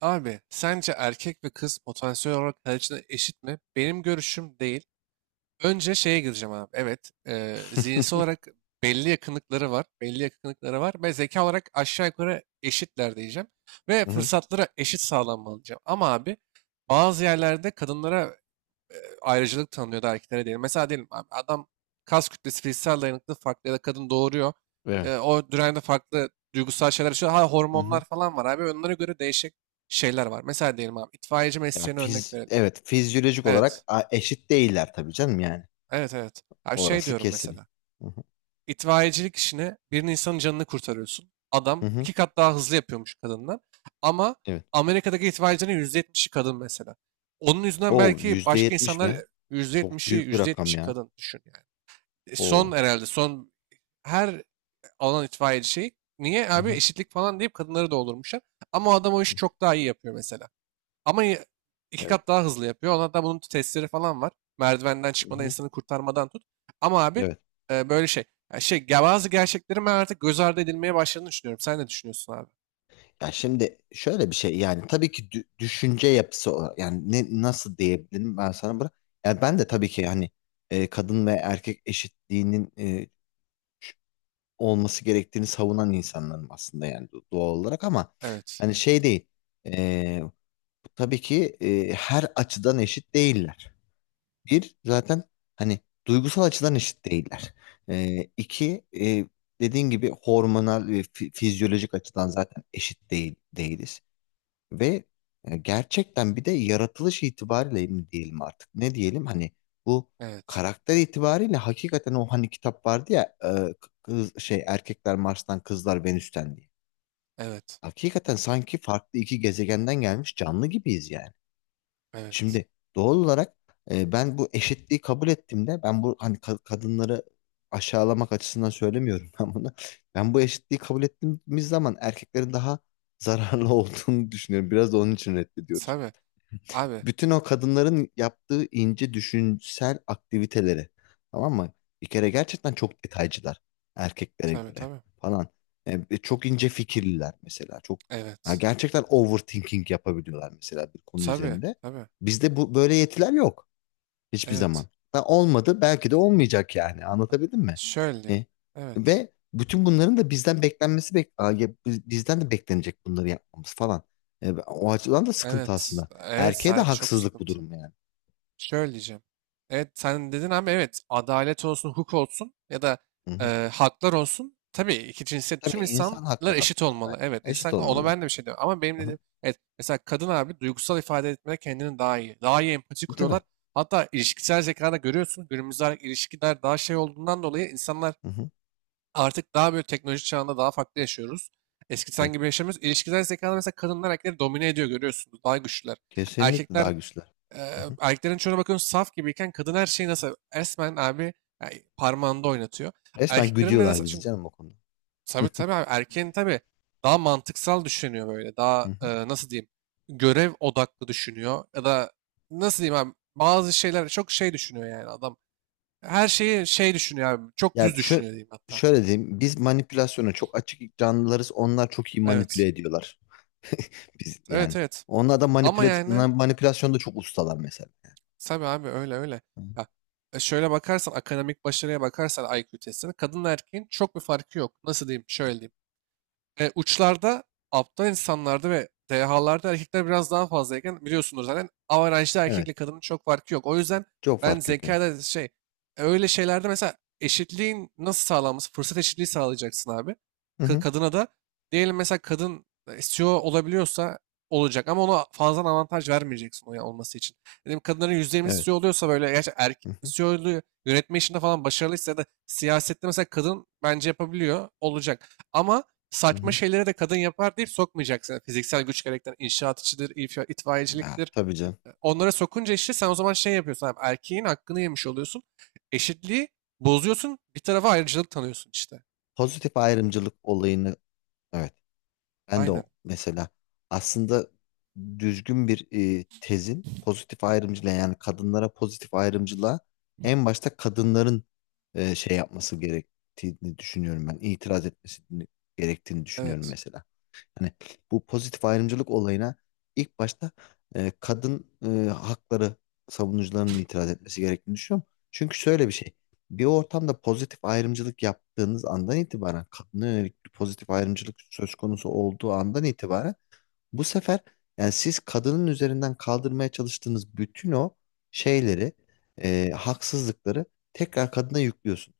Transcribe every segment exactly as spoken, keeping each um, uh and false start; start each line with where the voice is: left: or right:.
right: Abi sence erkek ve kız potansiyel olarak kalecide eşit mi? Benim görüşüm değil. Önce şeye gireceğim abi. Evet, e, zihinsel olarak belli yakınlıkları var. Belli yakınlıkları var ve zeka olarak aşağı yukarı eşitler diyeceğim. Ve
left: Hı-hı.
right: fırsatlara eşit sağlanmalı diyeceğim. Ama abi bazı yerlerde kadınlara e, ayrıcalık tanınıyordu, erkeklere değil. Mesela diyelim abi, adam kas kütlesi fiziksel dayanıklı farklı ya da kadın doğuruyor.
left: Evet.
right: E, o dönemde farklı duygusal şeyler yaşıyor. Ha,
left: Hı-hı.
right: hormonlar falan var abi. Onlara göre değişik şeyler var. Mesela diyelim abi, itfaiyeci
left: Ya
right: mesleğine örnek
left: fiz
right: verelim.
left: evet fizyolojik
right: Evet.
left: olarak a- eşit değiller tabii canım yani.
right: Evet, evet. Abi şey
left: Orası
right: diyorum
left: kesin.
right: mesela.
left: Hı-hı.
right: İtfaiyecilik işine, bir insanın canını kurtarıyorsun. Adam
left: Hı-hı.
right: iki kat daha hızlı yapıyormuş kadından. Ama
left: Evet.
right: Amerika'daki itfaiyecinin yüzde yetmişi kadın mesela. Onun yüzünden
left: O
right: belki
left: yüzde
right: başka
left: yetmiş
right: insanlar,
left: mi?
right: yüzde
left: Çok
right: yetmişi
left: büyük bir
right: yüzde
left: rakam
right: yetmişi
left: ya.
right: kadın düşün yani. E, Son,
left: O.
right: herhalde son her alan itfaiyeci şey. Niye abi
left: Hı-hı.
right: eşitlik falan deyip kadınları doldurmuşlar. Ama o adam o işi çok daha iyi yapıyor mesela. Ama y- iki
left: Evet.
right: kat daha hızlı yapıyor. Ona da bunun testleri falan var. Merdivenden çıkmadan,
left: Hı-hı.
right: insanı kurtarmadan tut. Ama abi,
left: Evet.
right: e, böyle şey. ya şey ya bazı gerçeklerin ben artık göz ardı edilmeye başladığını düşünüyorum. Sen ne düşünüyorsun abi?
left: Ya şimdi şöyle bir şey, yani tabii ki dü- düşünce yapısı olarak, yani ne nasıl diyebilirim ben sana bırak. Yani ben de tabii ki hani e, kadın ve erkek eşitliğinin e, olması gerektiğini savunan insanlarım aslında, yani do- doğal olarak, ama
right: Evet.
left: hani şey değil. Ee, tabii ki e, her açıdan eşit değiller. Bir zaten hani duygusal açıdan eşit değiller. Ee, iki, e, dediğin gibi hormonal ve fi- fizyolojik açıdan zaten eşit değil değiliz. Ve e, gerçekten bir de yaratılış itibariyle mi diyelim, artık ne diyelim, hani bu
right: Evet.
left: karakter itibariyle, hakikaten o hani kitap vardı ya, e, kız, şey, erkekler Mars'tan kızlar Venüs'ten diye.
right: Evet.
left: Hakikaten sanki farklı iki gezegenden gelmiş canlı gibiyiz yani.
right: Evet.
left: Şimdi doğal olarak e, ben bu eşitliği kabul ettiğimde, ben bu hani ka- kadınları aşağılamak açısından söylemiyorum ben bunu. Ben bu eşitliği kabul ettiğimiz zaman erkeklerin daha zararlı olduğunu düşünüyorum. Biraz da onun için reddediyoruz.
right: Tabii. Abi.
left: Bütün o kadınların yaptığı ince düşünsel aktiviteleri. Tamam mı? Bir kere gerçekten çok detaycılar erkeklere
right: Tabii,
left: göre
right: tabii.
left: falan. E, çok ince fikirliler mesela. Çok, ya
right: Evet.
left: gerçekten overthinking yapabiliyorlar mesela bir konu
right: Tabii.
left: üzerinde.
right: Tabii.
left: Bizde bu böyle yetiler yok. Hiçbir zaman.
right: Evet.
left: Ha, olmadı. Belki de olmayacak yani. Anlatabildim mi?
right: Şöyle diyeyim.
left: E,
right: Evet.
left: ve bütün bunların da bizden beklenmesi, bek Aa, ya biz- bizden de beklenecek bunları yapmamız falan. E, o açıdan da sıkıntı
right: Evet.
left: aslında.
right: Evet,
left: Erkeğe de
right: sen çok
left: haksızlık bu
right: sıkıntı.
left: durum yani.
right: Şöyle diyeceğim. Evet sen dedin, ama evet, adalet olsun, hukuk olsun ya da
left: Hı hı.
right: e, haklar olsun. Tabii, iki cinsiyet,
left: Tabii,
right: tüm
left: insan
right: insanlar
left: hakları
right: eşit
left: hakkında
right: olmalı.
left: evet.
right: Evet,
left: Eşit
right: insan, ona
left: olmalılar.
right: ben de bir şey diyorum. Ama benim
left: Hı hı.
right: dediğim, evet, mesela kadın abi duygusal ifade etmede kendini daha iyi. Daha iyi empati
left: Tabii.
right: kuruyorlar. Hatta ilişkisel zekada görüyorsun. Günümüzde ilişkiler daha şey olduğundan dolayı, insanlar
left: Hı hı.
right: artık daha böyle teknoloji çağında daha farklı yaşıyoruz. Eskiden
left: Evet.
right: gibi yaşamıyoruz. İlişkisel zekada mesela kadınlar erkekleri domine ediyor, görüyorsunuz. Daha güçlüler.
left: Kesinlikle
right: Erkekler
left: daha güçlüler.
right: e,
left: Hı hı.
right: erkeklerin çoğuna bakın, saf gibiyken kadın her şeyi nasıl resmen abi, yani parmağında oynatıyor.
left: Resmen
right: Erkeklerin de
left: güdüyorlar
right: nasıl,
left: bizi
right: çünkü
left: canım o konuda.
right: tabii, tabii abi, erkeğin, tabii, daha mantıksal düşünüyor böyle.
left: Hı
right: Daha, e,
left: hı.
right: nasıl diyeyim, görev odaklı düşünüyor ya da, nasıl diyeyim abi, bazı şeyler çok şey düşünüyor yani adam. Her şeyi şey düşünüyor abi. Çok
left: Ya
right: düz
left: şu
right: düşünüyor diyeyim hatta.
left: şöyle diyeyim. Biz manipülasyona çok açık canlılarız. Onlar çok iyi manipüle
right: Evet.
left: ediyorlar. Biz yani.
right: Evet, evet.
left: Onlar da
right: Ama
left: manipülat
right: yani,
left: manipülasyonda çok ustalar mesela.
right: tabii abi, öyle öyle.
left: Hı.
right: Ya, e, şöyle bakarsan akademik başarıya, bakarsan I Q testine, kadın erkeğin çok bir farkı yok. Nasıl diyeyim? Şöyle diyeyim. E, uçlarda, aptal insanlarda ve dehalarda erkekler biraz daha fazlayken, biliyorsunuz zaten averajda
left: Evet.
right: erkekle kadının çok farkı yok. O yüzden
left: Çok
right: ben
left: fark yok, evet.
right: zekada şey, e, öyle şeylerde mesela, eşitliğin nasıl sağlanması, fırsat eşitliği sağlayacaksın abi.
left: Hı
right: Ka-
left: hı.
right: kadına da, diyelim mesela, kadın C E O olabiliyorsa olacak, ama ona fazladan avantaj vermeyeceksin o ya- olması için. Dedim, kadınların yüzde yirmisi
left: Evet.
right: C E O oluyorsa böyle, gerçi erkek
left: Hı hı.
right: C E O'lu yönetme işinde falan başarılıysa, ya da siyasette mesela kadın, bence yapabiliyor olacak. Ama
left: Hı
right: saçma
left: hı.
right: şeylere de kadın yapar deyip sokmayacaksın. Yani, fiziksel güç gerektiren inşaat işidir, if-
left: Ya,
right: itfaiyeciliktir.
left: tabii canım.
right: Onlara sokunca, işte sen o zaman şey yapıyorsun abi, erkeğin hakkını yemiş oluyorsun. Eşitliği bozuyorsun, bir tarafa ayrıcalık tanıyorsun işte.
left: Pozitif ayrımcılık olayını, evet. Ben de o
right: Aynen.
left: mesela, aslında, düzgün bir e, tezin pozitif ayrımcılığa, yani kadınlara pozitif ayrımcılığa, en başta kadınların e, şey yapması gerektiğini düşünüyorum ben. İtiraz etmesi gerektiğini düşünüyorum
right: Evet.
left: mesela. Hani bu pozitif ayrımcılık olayına ilk başta e, kadın, e, hakları savunucularının itiraz etmesi gerektiğini düşünüyorum. Çünkü şöyle bir şey. Bir ortamda pozitif ayrımcılık yaptığınız andan itibaren, kadına yönelik bir pozitif ayrımcılık söz konusu olduğu andan itibaren, bu sefer, yani siz kadının üzerinden kaldırmaya çalıştığınız bütün o şeyleri, e, haksızlıkları, tekrar kadına yüklüyorsunuz.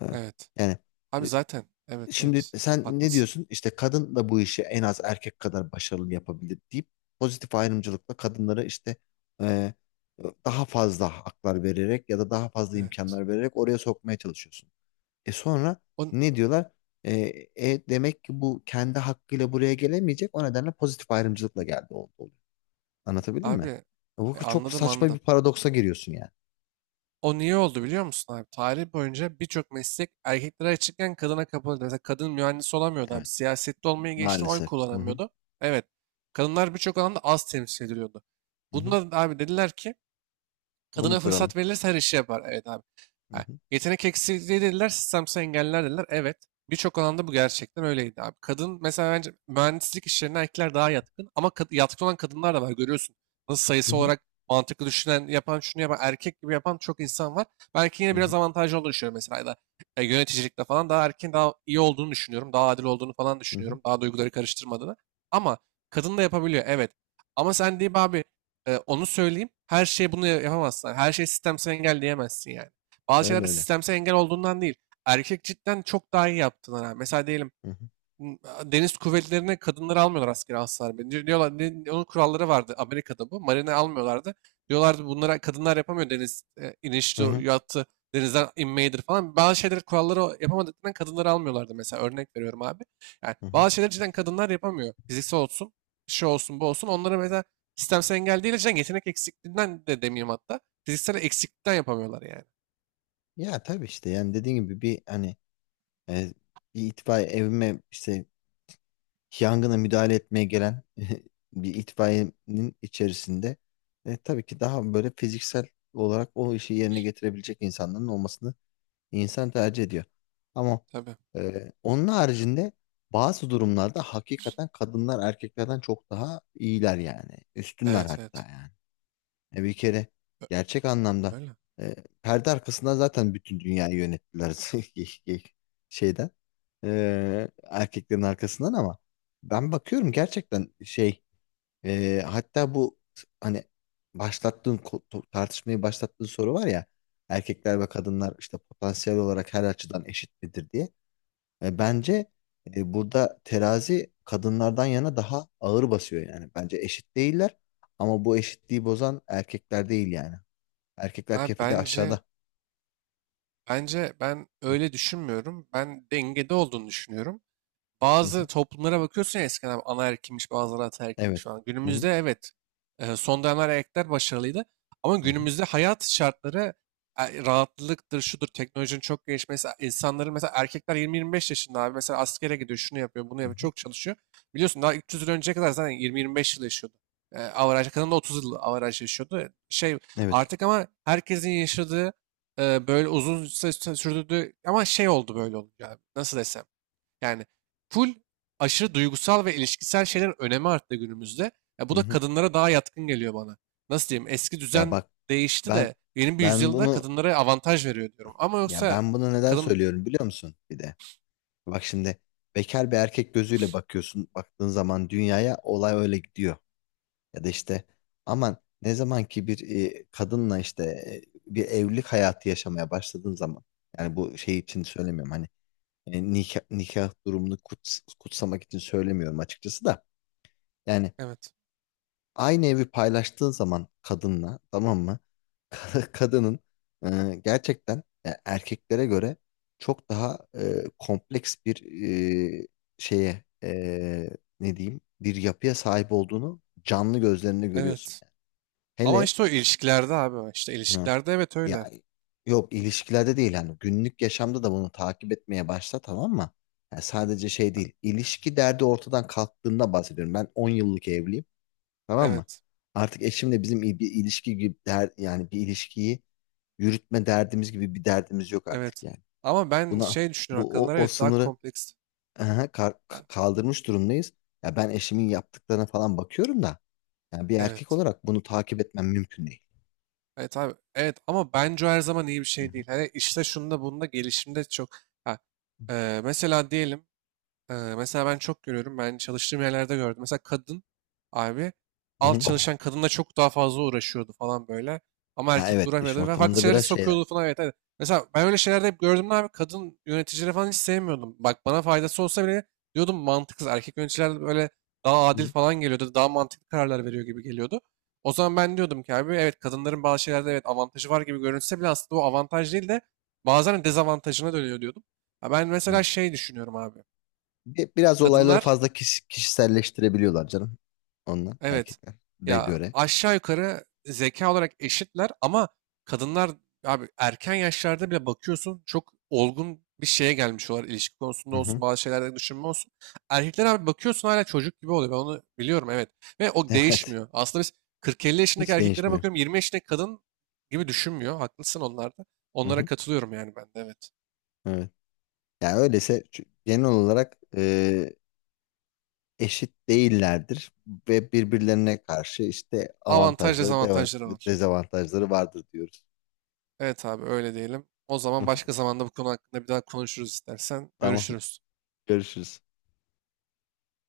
left: E,
right: Evet.
left: yani
right: Abi zaten. Evet,
left: Şimdi
right: evet.
left: sen ne
right: Haklısın.
left: diyorsun? İşte kadın da bu işi en az erkek kadar başarılı yapabilir deyip pozitif ayrımcılıkla kadınlara işte e, daha fazla haklar vererek ya da daha fazla
right: Evet.
left: imkanlar vererek oraya sokmaya çalışıyorsun. E sonra
right: On,
left: ne diyorlar? E, e, demek ki bu kendi hakkıyla buraya gelemeyecek. O nedenle pozitif ayrımcılıkla geldi, oldu, oluyor. Anlatabildim mi?
right: abi
left: Bu
right: e,
left: çok
right: anladım,
left: saçma bir
right: anladım.
left: paradoksa giriyorsun yani.
right: O niye oldu biliyor musun abi? Tarih boyunca birçok meslek erkeklere açıkken kadına kapalıydı. Mesela kadın mühendis olamıyordu
left: Evet,
right: abi. Siyasette olmayı geçtim, oy
left: maalesef. Hı hı,
right: kullanamıyordu. Evet. Kadınlar birçok alanda az temsil ediliyordu.
left: hı hı.
right: Bunda da abi dediler ki,
left: Bunu
right: kadına
left: kıralım.
right: fırsat verilirse her işi yapar. Evet abi.
left: Hı
right: Ha,
left: hı,
right: yetenek eksikliği dediler, sistemsel engeller dediler. Evet. Birçok alanda bu gerçekten öyleydi abi. Kadın mesela, bence mühendislik işlerine erkekler daha yatkın, ama kad- yatkın olan kadınlar da var, görüyorsun. Nasıl,
left: hı
right: sayısı
left: hı,
right: olarak mantıklı düşünen, yapan, şunu yapan, erkek gibi yapan çok insan var. Ben erkeğin
left: hı
right: yine
left: hı,
right: biraz avantajlı olduğunu düşünüyorum mesela. Ya da, e, yöneticilikte falan daha, erkeğin daha iyi olduğunu düşünüyorum. Daha adil olduğunu falan
left: hı hı.
right: düşünüyorum. Daha duyguları karıştırmadığını. Ama kadın da yapabiliyor, evet. Ama sen deyip abi, ee, onu söyleyeyim. Her şeye bunu ya- yapamazsın. Her şeyi sistemsel engel diyemezsin yani. Bazı
left: Öyle
right: şeylerde
left: öyle.
right: sistemsel engel olduğundan değil, erkek cidden çok daha iyi yaptığına. Mesela diyelim
left: Hı hı.
right: m, deniz kuvvetlerine kadınları almıyorlar askere, asla. Diyorlar, ne- onun kuralları vardı Amerika'da, bu. Marine almıyorlardı. Diyorlardı bunlara, kadınlar yapamıyor deniz e,
left: Hı
right: iniştir,
left: hı,
right: yattı, denizden inmeyidir falan. Bazı şeyleri, kuralları o- yapamadıklarından kadınları almıyorlardı mesela, örnek veriyorum abi. Yani
left: hı hı.
right: bazı şeyleri cidden kadınlar yapamıyor. Fiziksel olsun, şey olsun, bu olsun. Onlara mesela sistemsel engel değil, cidden yetenek eksikliğinden de demeyeyim hatta. Fiziksel eksiklikten yapamıyorlar yani.
left: Ya tabii, işte yani dediğin gibi, bir hani e, bir itfaiye evime işte yangına müdahale etmeye gelen bir itfaiyenin içerisinde e, tabii ki daha böyle fiziksel olarak o işi yerine getirebilecek insanların olmasını insan tercih ediyor. Ama
right: Tabii.
left: e, onun haricinde bazı durumlarda hakikaten kadınlar erkeklerden çok daha iyiler yani. Üstünler
right: Evet,
left: hatta
right: evet.
left: yani. E bir kere
right: Ö-
left: gerçek anlamda
right: Öyle.
left: e, perde arkasında zaten bütün dünyayı yönettiler. Ge- ge- şeyden, e, erkeklerin arkasından. Ama ben bakıyorum gerçekten şey, e, hatta bu hani başlattığın ko- to- tartışmayı başlattığın soru var ya, erkekler ve kadınlar işte potansiyel olarak her açıdan eşit midir diye. E, bence e, burada terazi kadınlardan yana daha ağır basıyor yani. Bence eşit değiller, ama bu eşitliği bozan erkekler değil yani. Erkekler
right: Abi
left: kefede
right: bence,
left: aşağıda.
right: bence ben
left: Hı,
right: öyle düşünmüyorum. Ben dengede olduğunu düşünüyorum.
left: hı,
right: Bazı
left: hı.
right: toplumlara bakıyorsun ya, eskiden anaerkilmiş, bazıları ataerkilmiş
left: Evet.
right: falan.
left: Hı, hı,
right: Günümüzde evet, e, son dönemler erkekler başarılıydı. Ama
left: hı, hı,
right: günümüzde hayat şartları, e, rahatlıktır, şudur, teknolojinin çok gelişmesi. İnsanların mesela, erkekler yirmi yirmi beş yaşında abi, mesela askere gidiyor, şunu yapıyor, bunu
left: hı,
right: yapıyor,
left: hı.
right: çok çalışıyor. Biliyorsun, daha üç yüz yıl önceye kadar zaten yirmi yirmi beş yıl yaşıyordu. E, averaj, kadın da otuz yıl averaj yaşıyordu. Şey
left: Evet.
right: artık, ama herkesin yaşadığı, e, böyle uzun sü- sürdürdüğü, ama şey oldu böyle olunca abi, nasıl desem. Yani, full aşırı duygusal ve ilişkisel şeylerin önemi arttı günümüzde. Ya bu
left: Hı,
right: da
left: hı.
right: kadınlara daha yatkın geliyor bana. Nasıl diyeyim? Eski
left: Ya
right: düzen
left: bak,
right: değişti
left: ben
right: de yeni bir
left: ben
right: yüzyılda
left: bunu,
right: kadınlara avantaj veriyor diyorum. Ama
left: ya
right: yoksa
left: ben bunu neden
right: kadın,
left: söylüyorum biliyor musun bir de? Bak şimdi, bekar bir erkek gözüyle bakıyorsun. Baktığın zaman dünyaya olay öyle gidiyor. Ya da işte, aman, ne zaman ki bir e, kadınla işte e, bir evlilik hayatı yaşamaya başladığın zaman, yani bu şey için söylemiyorum hani, e, nikah, nikah durumunu kuts- kutsamak için söylemiyorum açıkçası da, yani
right: evet.
left: aynı evi paylaştığın zaman kadınla, tamam mı? Kadının e, gerçekten e, erkeklere göre çok daha e, kompleks bir e, şeye e, ne diyeyim, bir yapıya sahip olduğunu canlı gözlerinde görüyorsun
right: Evet.
left: yani.
right: Ama
left: Hele.
right: işte o ilişkilerde abi, işte
left: Hı.
right: ilişkilerde evet,
left: Ya
right: öyle.
left: yok, ilişkilerde değil, hani günlük yaşamda da bunu takip etmeye başla, tamam mı? Yani sadece şey değil, ilişki derdi ortadan kalktığında bahsediyorum. Ben on yıllık evliyim, tamam mı?
right: Evet.
left: Artık eşimle bizim il- bir ilişki gibi der, yani bir ilişkiyi yürütme derdimiz gibi bir derdimiz yok artık
right: Evet.
left: yani.
right: Ama ben
left: Buna,
right: şey düşünüyorum,
left: bu o,
right: kadınlar
left: o
right: evet daha
left: sınırı,
right: kompleks.
left: aha, kar-
right: Ha,
left: kaldırmış durumdayız. Ya ben eşimin yaptıklarına falan bakıyorum da, yani bir erkek
right: evet.
left: olarak bunu takip etmem mümkün değil.
right: Evet abi. Evet, ama bence o her zaman iyi bir
left: Hı
right: şey
left: hı.
right: değil. Hani işte şunda bunda, gelişimde çok. Ha, e, mesela diyelim, Ee, mesela ben çok görüyorum. Ben çalıştığım yerlerde gördüm. Mesela kadın abi
left: Hı
right: alt
left: hı.
right: çalışan kadınla çok daha fazla uğraşıyordu falan böyle. Ama
left: Ha,
right: erkek de
left: evet, iş
right: uğraşmıyordu ve farklı
left: ortamında
right: şeylere
left: biraz
right: sokuyordu
left: şeyler.
right: falan. Evet, evet. Mesela ben öyle şeylerde hep gördüm de abi, kadın yöneticileri falan hiç sevmiyordum. Bak, bana faydası olsa bile diyordum mantıksız. Erkek yöneticiler böyle daha adil
left: Hı,
right: falan geliyordu. Daha mantıklı kararlar veriyor gibi geliyordu. O zaman ben diyordum ki abi, evet kadınların bazı şeylerde evet avantajı var gibi görünse bile, aslında o avantaj değil de bazen dezavantajına dönüyor diyordum. Ha, ben
left: hı.
right: mesela şey düşünüyorum abi.
left: Bi- Biraz olayları
right: Kadınlar,
left: fazla kiş- kişiselleştirebiliyorlar canım. Onlar
right: evet,
left: erkeklere
right: ya
left: göre.
right: aşağı yukarı zeka olarak eşitler, ama kadınlar abi erken yaşlarda bile bakıyorsun çok olgun bir şeye gelmiş olarak, ilişki konusunda
left: Hı
right: olsun,
left: hı.
right: bazı şeylerde düşünme olsun. Erkekler abi bakıyorsun hala çocuk gibi oluyor, ben onu biliyorum evet, ve o
left: Evet.
right: değişmiyor. Aslında biz kırk elli yaşındaki
left: Hiç
right: erkeklere
left: değişmiyor.
right: bakıyorum, yirmi yaşındaki kadın gibi düşünmüyor, haklısın onlarda.
left: Hı
right: Onlara
left: hı.
right: katılıyorum yani ben de, evet.
left: Evet. Yani öyleyse, çü- genel olarak e, eşit değillerdir ve birbirlerine karşı işte
right: Avantaj,
left: avantajları, deva-
right: dezavantajları var.
left: dezavantajları vardır diyoruz.
right: Evet abi, öyle diyelim. O
left: Hı
right: zaman
left: hı.
right: başka zamanda bu konu hakkında bir daha konuşuruz istersen.
left: Tamam.
right: Görüşürüz.
left: Görüşürüz.